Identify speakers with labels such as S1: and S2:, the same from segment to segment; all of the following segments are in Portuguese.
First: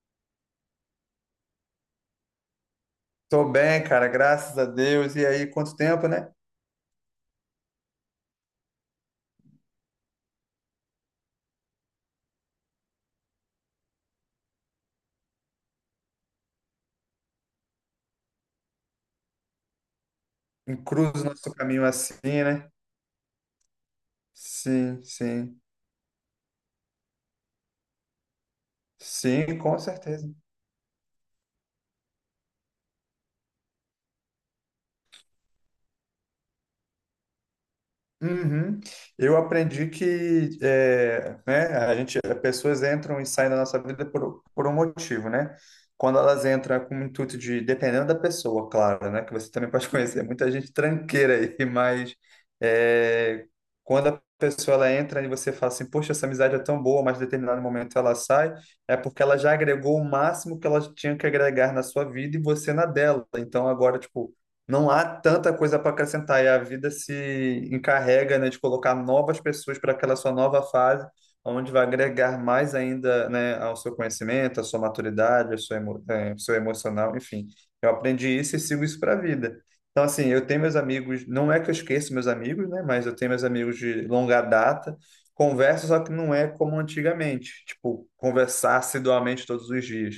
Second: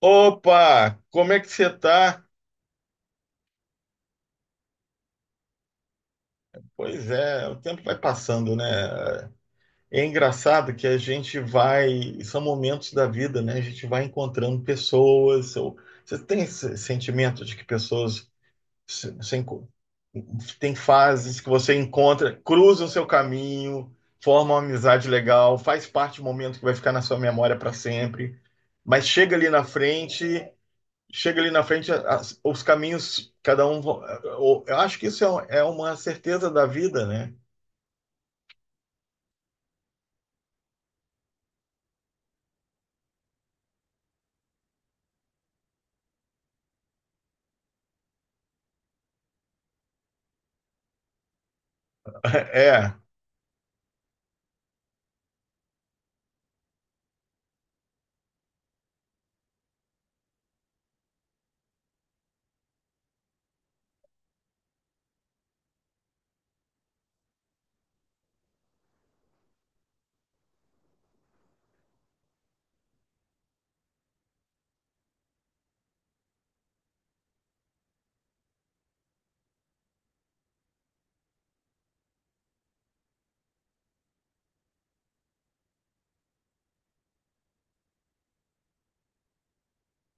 S1: Opa, como é que você tá?
S2: Tô bem, cara, graças a Deus. E aí, quanto tempo, né?
S1: Pois é, o tempo vai passando, né? É engraçado que a gente vai, são momentos da vida, né? A gente vai encontrando pessoas. Você tem esse sentimento de que pessoas se- se enco- tem
S2: Encruza o
S1: fases que
S2: nosso
S1: você
S2: caminho assim,
S1: encontra,
S2: né?
S1: cruzam o seu caminho, formam uma
S2: Sim,
S1: amizade legal,
S2: sim.
S1: faz parte do momento que vai ficar na sua memória para sempre. Mas chega ali
S2: Sim,
S1: na
S2: com certeza.
S1: frente Chega ali na frente, os caminhos, cada um. Eu acho que isso é, é uma certeza da vida, né?
S2: Uhum. Eu aprendi que é, né, as pessoas entram e saem da nossa vida por um motivo, né? Quando elas entram com o intuito de, dependendo da pessoa, claro, né? Que você também pode conhecer muita gente tranqueira aí, mas
S1: É,
S2: é, quando a pessoa ela entra e você fala assim, poxa, essa amizade é tão boa, mas em determinado momento ela sai, é porque ela já agregou o máximo que ela tinha que agregar na sua vida e você na dela. Então agora, tipo, não há tanta coisa para acrescentar e a vida se encarrega, né, de colocar novas pessoas para aquela sua nova fase, onde vai agregar mais ainda, né, ao seu conhecimento, à sua maturidade, ao seu emocional, enfim. Eu aprendi isso e sigo isso para a vida. Então, assim, eu tenho meus amigos, não é que eu esqueço meus amigos, né, mas eu tenho meus amigos de longa data, converso, só que não é como antigamente, tipo, conversar assiduamente todos os dias,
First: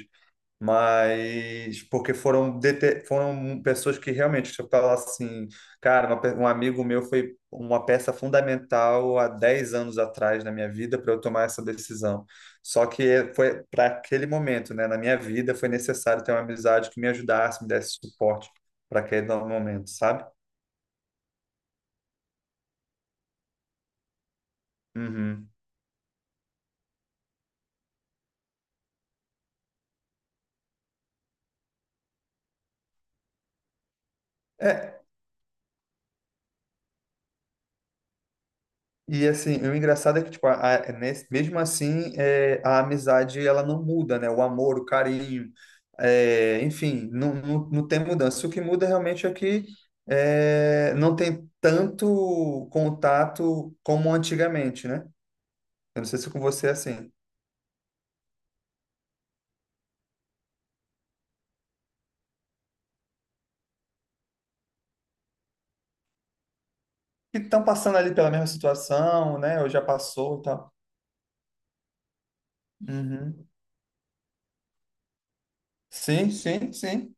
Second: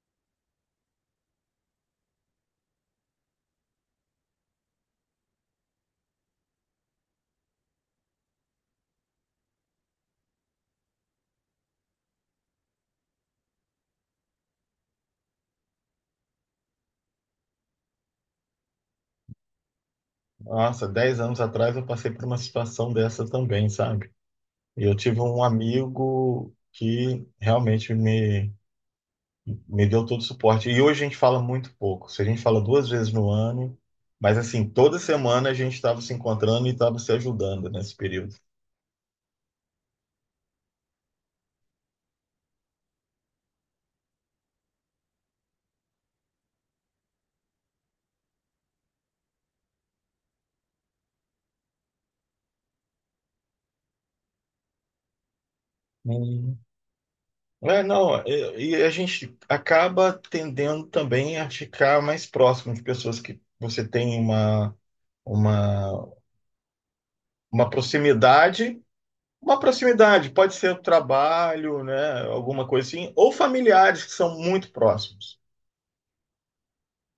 S2: mas porque foram pessoas que realmente, se eu falar assim, cara, um amigo meu foi uma peça fundamental há 10 anos atrás na minha vida para eu tomar essa decisão. Só que foi para aquele momento, né, na minha vida, foi necessário ter uma amizade que me ajudasse, me desse suporte para aquele momento, sabe?
S1: nossa, 10 anos atrás eu passei por uma situação dessa também, sabe? E eu tive um
S2: Uhum.
S1: amigo que realmente me deu todo o suporte. E hoje a gente fala muito pouco. Se a gente fala 2 vezes no ano, mas assim,
S2: É.
S1: toda semana a gente estava se encontrando e estava se ajudando nesse período.
S2: E assim, o engraçado é que, tipo, mesmo assim, é, a amizade ela não muda, né? O amor, o carinho, é, enfim, não, não, não tem mudança. O que muda realmente é que é, não tem tanto contato como antigamente, né? Eu não sei se com você é assim.
S1: É, não, e a gente acaba tendendo também a ficar mais próximo de pessoas que você tem uma,
S2: Que estão
S1: uma
S2: passando ali pela mesma situação, né? Ou já
S1: proximidade,
S2: passou e
S1: pode ser
S2: tal.
S1: o trabalho, né, alguma coisa assim, ou
S2: Uhum.
S1: familiares que são muito próximos.
S2: Sim, sim, sim.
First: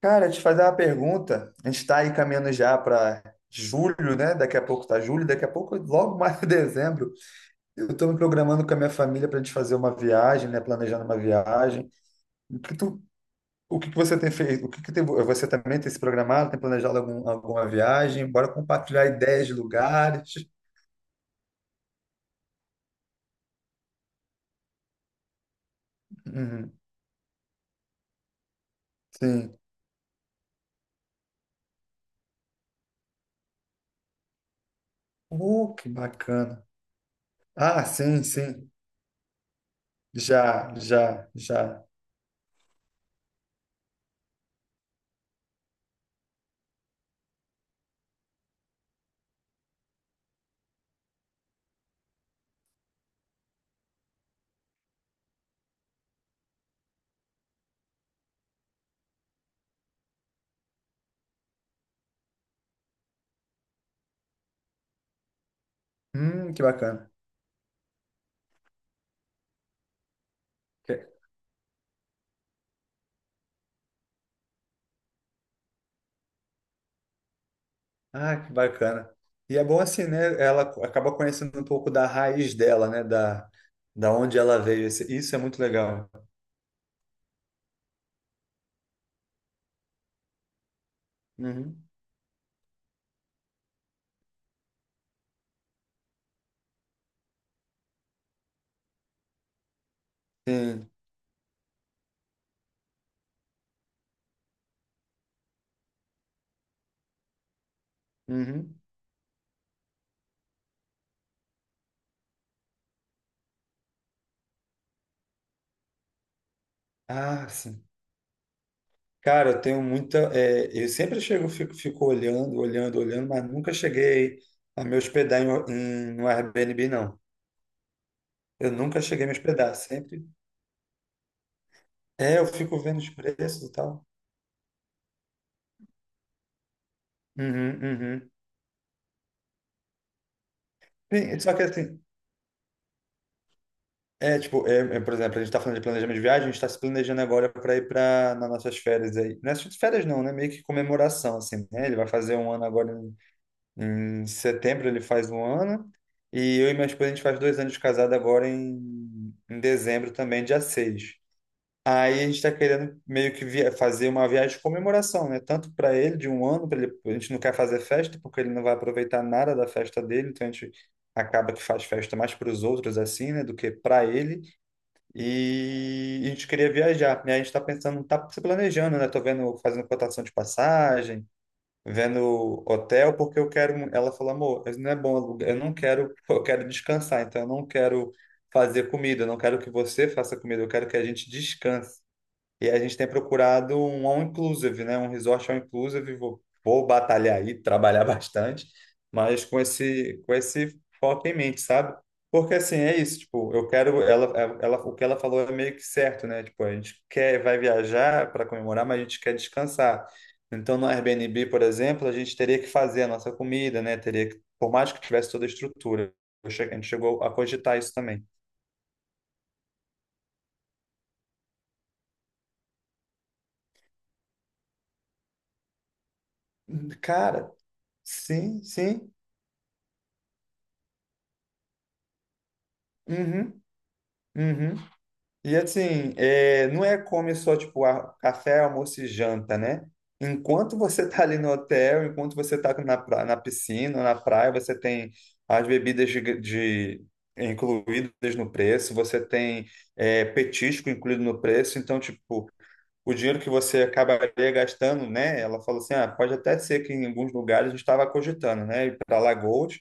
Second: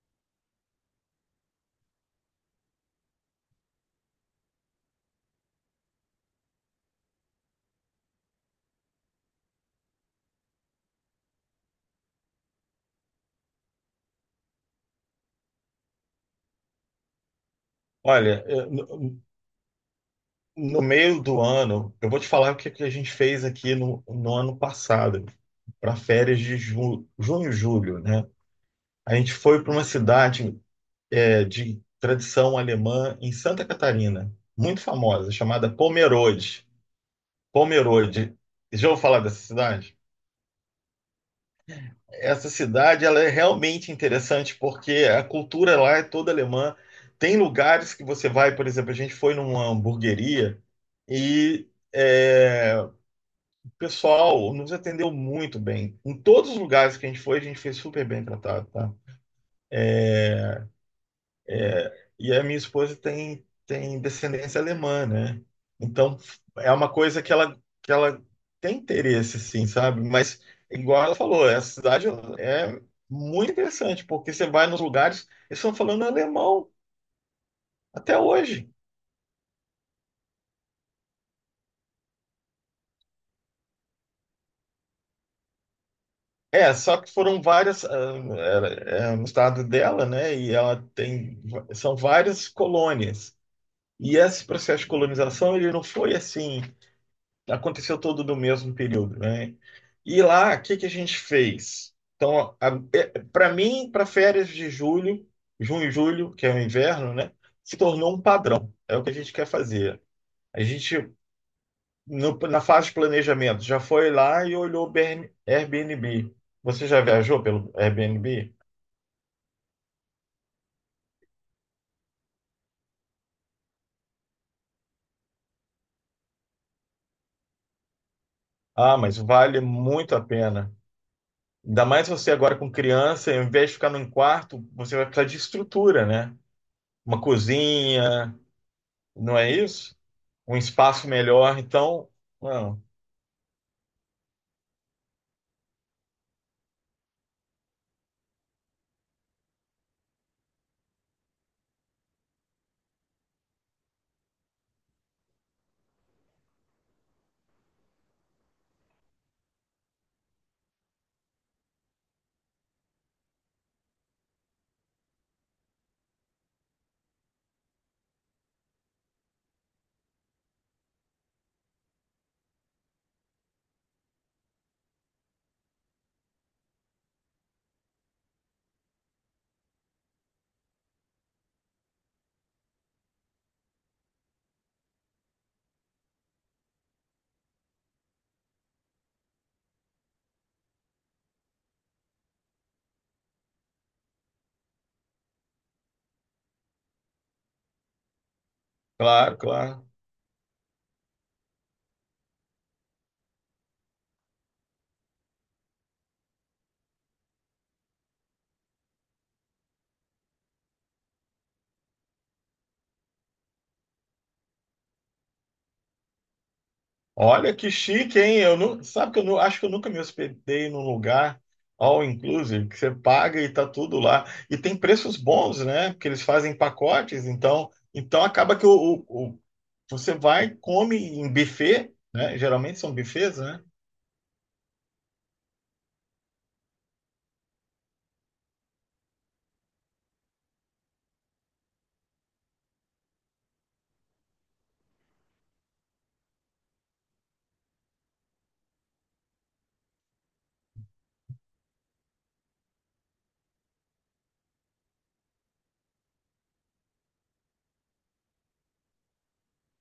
S2: Cara, te fazer uma pergunta. A gente está aí caminhando já para julho, né? Daqui a pouco tá julho, daqui a pouco, logo mais, dezembro, eu estou me programando com a minha família para a gente fazer uma viagem, né? Planejando uma viagem. O que tu, o que que você tem feito? O que que tem- Você também tem se programado? Tem planejado alguma viagem?
S1: Olha,
S2: Bora compartilhar ideias de lugares.
S1: no meio do ano, eu vou te falar o que, é que a gente fez aqui no ano passado, para férias de
S2: Uhum,
S1: junho julho, né? A gente
S2: sim.
S1: foi para uma cidade de tradição alemã em Santa Catarina, muito famosa, chamada
S2: Que bacana.
S1: Pomerode.
S2: Ah, sim,
S1: Pomerode.
S2: sim.
S1: Já ouviu falar dessa cidade?
S2: Já, já, já.
S1: Essa cidade ela é realmente interessante porque a cultura lá é toda alemã. Tem lugares que você vai, por exemplo, a gente foi numa hamburgueria e o pessoal nos atendeu muito bem. Em todos os lugares que a gente foi super bem tratado, tá? E a minha esposa tem descendência alemã, né? Então,
S2: Que
S1: é uma
S2: bacana.
S1: coisa que ela tem interesse, sim, sabe? Mas, igual ela falou, essa cidade é muito interessante, porque você vai nos lugares, eles estão falando alemão até
S2: Ah, que
S1: hoje.
S2: bacana. E é bom assim, né? Ela acaba conhecendo um pouco da raiz dela, né? Da onde ela veio. Isso é muito legal.
S1: É, só que foram várias, ah, era- é, no estado dela, né? E ela tem,
S2: Uhum.
S1: são várias colônias. E esse processo de colonização, ele não foi assim aconteceu todo no mesmo período, né? E lá, o que que a
S2: Sim.
S1: gente fez? Então, para mim, para férias de julho, junho e julho, que é o inverno, né? Se tornou um padrão.
S2: Uhum.
S1: É o que a gente quer fazer. A gente, na fase de planejamento, já foi lá e olhou o Airbnb. Você já viajou
S2: Ah,
S1: pelo
S2: sim.
S1: Airbnb?
S2: Cara, eu tenho muita. Eu sempre chego, fico olhando, olhando, olhando, mas nunca cheguei a me hospedar no Airbnb, não. Eu
S1: Ah,
S2: nunca
S1: mas
S2: cheguei a me
S1: vale
S2: hospedar.
S1: muito a
S2: Sempre.
S1: pena. Ainda mais você
S2: É, eu
S1: agora com
S2: fico vendo os
S1: criança, ao
S2: preços
S1: invés
S2: e
S1: de ficar
S2: tal.
S1: num quarto, você vai precisar de estrutura, né? Uma
S2: Uhum, uhum.
S1: cozinha, não é isso? Um espaço
S2: Sim, só
S1: melhor.
S2: que assim,
S1: Então, não,
S2: é, tipo, por exemplo, a gente tá falando de planejamento de viagem, a gente tá se planejando agora para ir para nas nossas férias aí. Não é só férias não, né? Meio que comemoração, assim, né? Ele vai fazer 1 ano agora em setembro, ele faz 1 ano. E eu e minha esposa, a gente faz 2 anos de casado agora em dezembro também, dia 6. Aí a gente tá querendo meio que fazer uma viagem de comemoração, né? Tanto para ele, de 1 ano, pra ele, a gente não quer fazer festa, porque ele não vai aproveitar nada da festa dele, então a gente acaba que faz festa mais para os outros, assim, né? Do que para ele. E a gente queria viajar, né? A gente está pensando, tá se planejando, né? Tô vendo, fazendo cotação de passagem, vendo hotel, porque eu quero. Ela falou, amor, isso não é bom alugar. Eu não quero, eu quero descansar, então eu não quero fazer comida, eu não quero que você faça comida, eu quero que a gente descanse. E a gente tem procurado um all inclusive, né? Um resort all inclusive. Vou batalhar aí, trabalhar bastante,
S1: claro,
S2: mas com
S1: claro.
S2: esse com esse foco em mente, sabe? Porque assim, é isso, tipo, eu quero ela, é, ela, o que ela falou é meio que certo, né? Tipo, a gente quer vai viajar para comemorar, mas a gente quer descansar. Então, no Airbnb, por exemplo, a gente teria que fazer a nossa comida, né? Teria que, por mais que tivesse toda a estrutura, a gente chegou a
S1: Olha que
S2: cogitar isso
S1: chique,
S2: também.
S1: hein? Eu não, sabe que eu não, acho que eu nunca me hospedei num lugar all inclusive, que você paga e tá tudo lá. E tem preços bons, né? Porque eles fazem pacotes,
S2: Cara,
S1: então, então acaba
S2: sim,
S1: que
S2: sim.
S1: você vai, come em buffet, né? Geralmente são buffets, né?
S2: Uhum, uhum. E assim, é, não é come só tipo café, almoço e janta, né? Enquanto você tá ali no hotel, enquanto você tá na piscina, na praia, você tem as bebidas incluídas no preço, você tem, petisco incluído no preço, então, tipo, o dinheiro que você acabaria gastando, né? Ela falou assim, ah, pode até ser que em alguns lugares a gente estava cogitando, né? Ir para Alagoas,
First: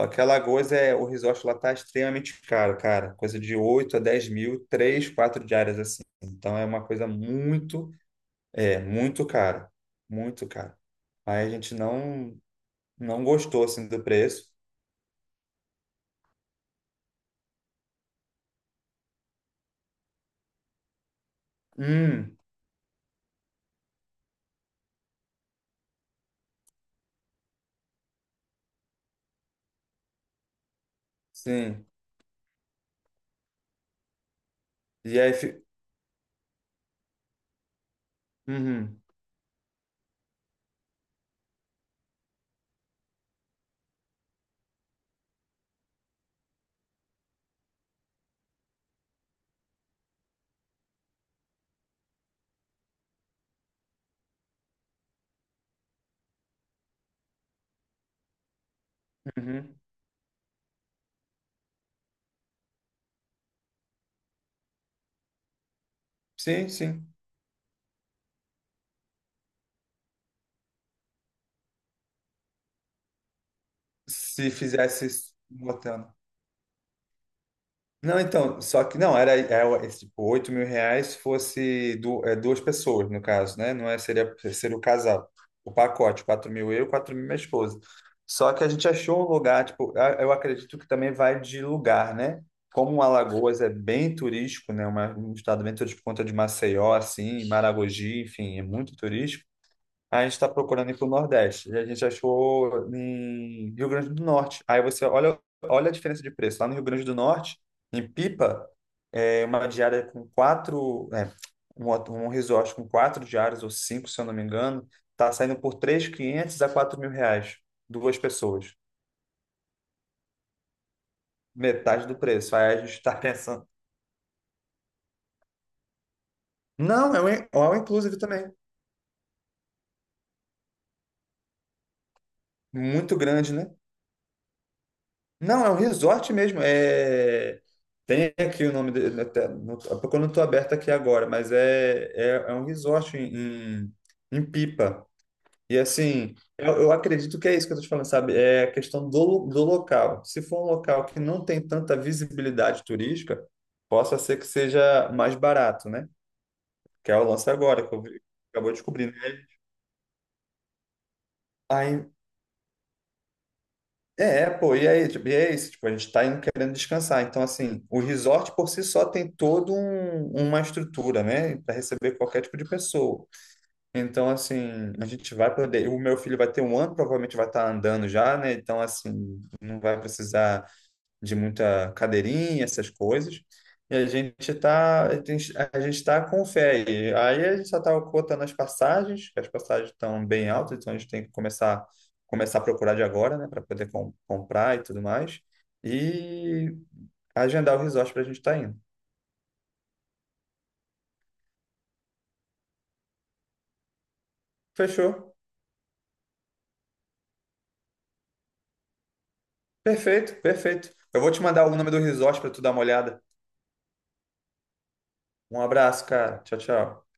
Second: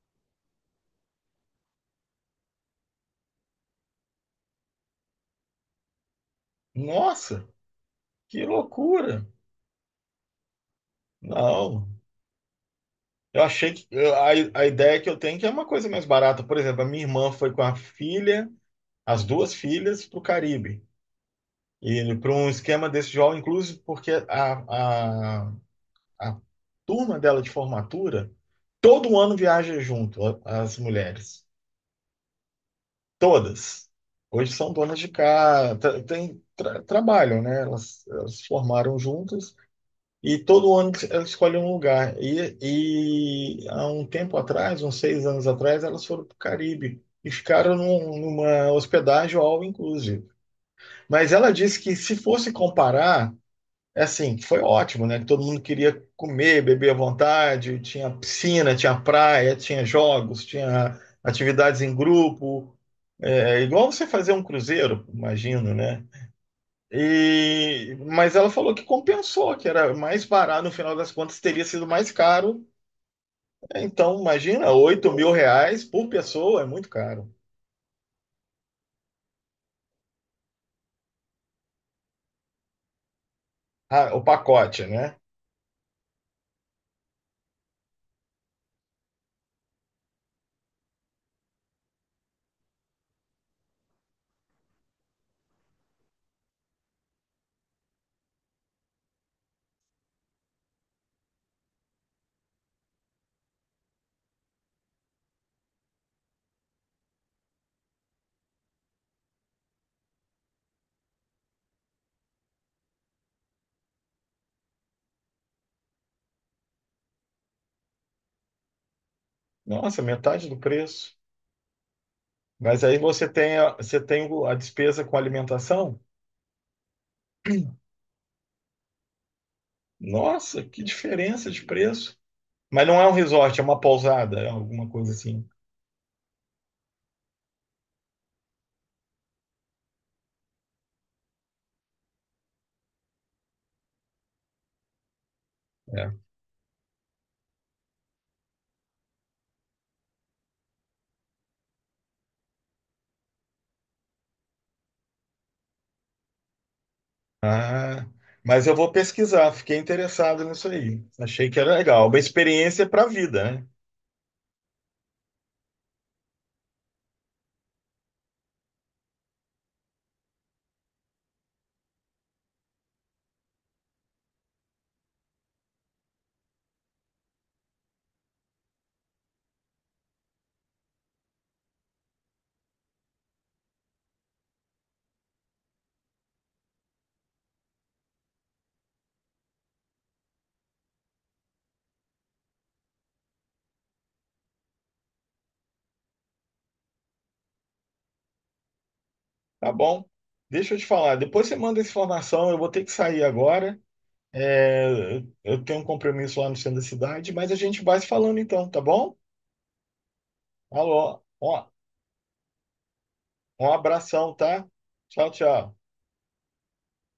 S2: só que Alagoas o resort lá tá extremamente caro, cara. Coisa de 8 a 10 mil, 3 4 diárias assim. Então é uma coisa
S1: Nossa, que loucura!
S2: muito cara. Muito cara. Aí a gente
S1: Não.
S2: não
S1: Eu
S2: gostou,
S1: achei que
S2: assim, do
S1: a,
S2: preço.
S1: a ideia que eu tenho é que é uma coisa mais barata. Por exemplo, a minha irmã foi com a filha. As duas filhas para o Caribe. E para
S2: Hum,
S1: um esquema desse jovem, inclusive porque a, a turma dela de formatura, todo ano viaja junto, as mulheres.
S2: sim.
S1: Todas. Hoje são donas de
S2: E aí,
S1: casa, trabalham, né? Elas se formaram
S2: uhum,
S1: juntas e todo ano elas escolhem um lugar. E há um tempo atrás, uns 6 anos atrás, elas foram para o Caribe e ficaram numa hospedagem all inclusive. Mas ela disse que se fosse comparar, é assim, foi ótimo, né? Que todo mundo queria comer, beber à vontade, tinha piscina, tinha praia,
S2: uhum.
S1: tinha jogos, tinha atividades em grupo, é, igual você fazer um cruzeiro, imagino, né?
S2: Sim, sim.
S1: E, mas ela falou que compensou, que era mais barato, no final das contas teria sido mais caro. Então,
S2: Se
S1: imagina,
S2: fizesse
S1: oito mil
S2: um
S1: reais
S2: hotel,
S1: por pessoa é muito caro.
S2: não, então, só que não, era, tipo, R$ 8.000 fosse duas pessoas, no caso, né? Não é,
S1: Ah, o
S2: seria o
S1: pacote, né?
S2: casal, o pacote, 4 mil eu, 4 mil minha esposa. Só que a gente achou um lugar, tipo, eu acredito que também vai de lugar, né? Como Alagoas é bem turístico, né? Um estado bem turístico por conta de Maceió, assim, Maragogi, enfim, é muito turístico. Aí a gente está procurando ir para o Nordeste. E a gente achou em Rio Grande do Norte. Aí você olha, olha a diferença de preço. Lá no Rio Grande do Norte, em Pipa, é uma diária com quatro. É, um resort com 4 diárias ou cinco, se eu não me engano, tá saindo por 3.500 a 4 mil reais. Duas pessoas.
S1: Nossa, metade do preço.
S2: Metade do preço. Aí a
S1: Mas
S2: gente
S1: aí
S2: está
S1: você
S2: pensando.
S1: você tem a despesa com alimentação?
S2: Não, é um all inclusive também.
S1: Nossa, que diferença de preço. Mas não é um
S2: Muito grande,
S1: resort, é
S2: né?
S1: uma pousada, é alguma coisa assim.
S2: Não, é um resort mesmo. É... Tem aqui o nome dele, até, porque eu não estou aberto aqui agora, mas é um resort em Pipa. E
S1: É.
S2: assim, eu acredito que é isso que eu estou te falando, sabe? É a questão do local. Se for um local que não tem tanta visibilidade turística, possa ser que seja mais barato, né? Que é o lance agora, que
S1: Ah, mas
S2: acabou
S1: eu vou
S2: descobrindo.
S1: pesquisar, fiquei interessado nisso aí. Achei que era legal.
S2: Aí,
S1: Uma experiência para a vida, né?
S2: é, pô, e aí, tipo, e é isso, tipo, a gente tá indo querendo descansar. Então, assim, o resort por si só tem toda uma estrutura, né, para receber qualquer tipo de pessoa. Então, assim, a gente vai poder. O meu filho vai ter 1 ano, provavelmente vai estar andando já, né? Então, assim, não vai precisar de muita cadeirinha, essas coisas. E a gente tá com fé. E aí a gente só tá cotando as passagens, que as passagens estão bem altas, então a gente tem que começar a procurar de agora, né, para poder comprar e tudo mais. E agendar o resort para a gente estar indo.
S1: Tá bom. Deixa eu te falar, depois você manda essa informação, eu vou ter que sair agora. É,
S2: Fechou?
S1: eu tenho um compromisso lá no centro da cidade, mas a gente vai se falando então, tá bom?
S2: Perfeito, perfeito. Eu
S1: Alô,
S2: vou te mandar
S1: ó,
S2: o nome do resort para tu dar uma olhada.
S1: um abração, tá? Tchau,
S2: Um
S1: tchau.
S2: abraço, cara. Tchau, tchau.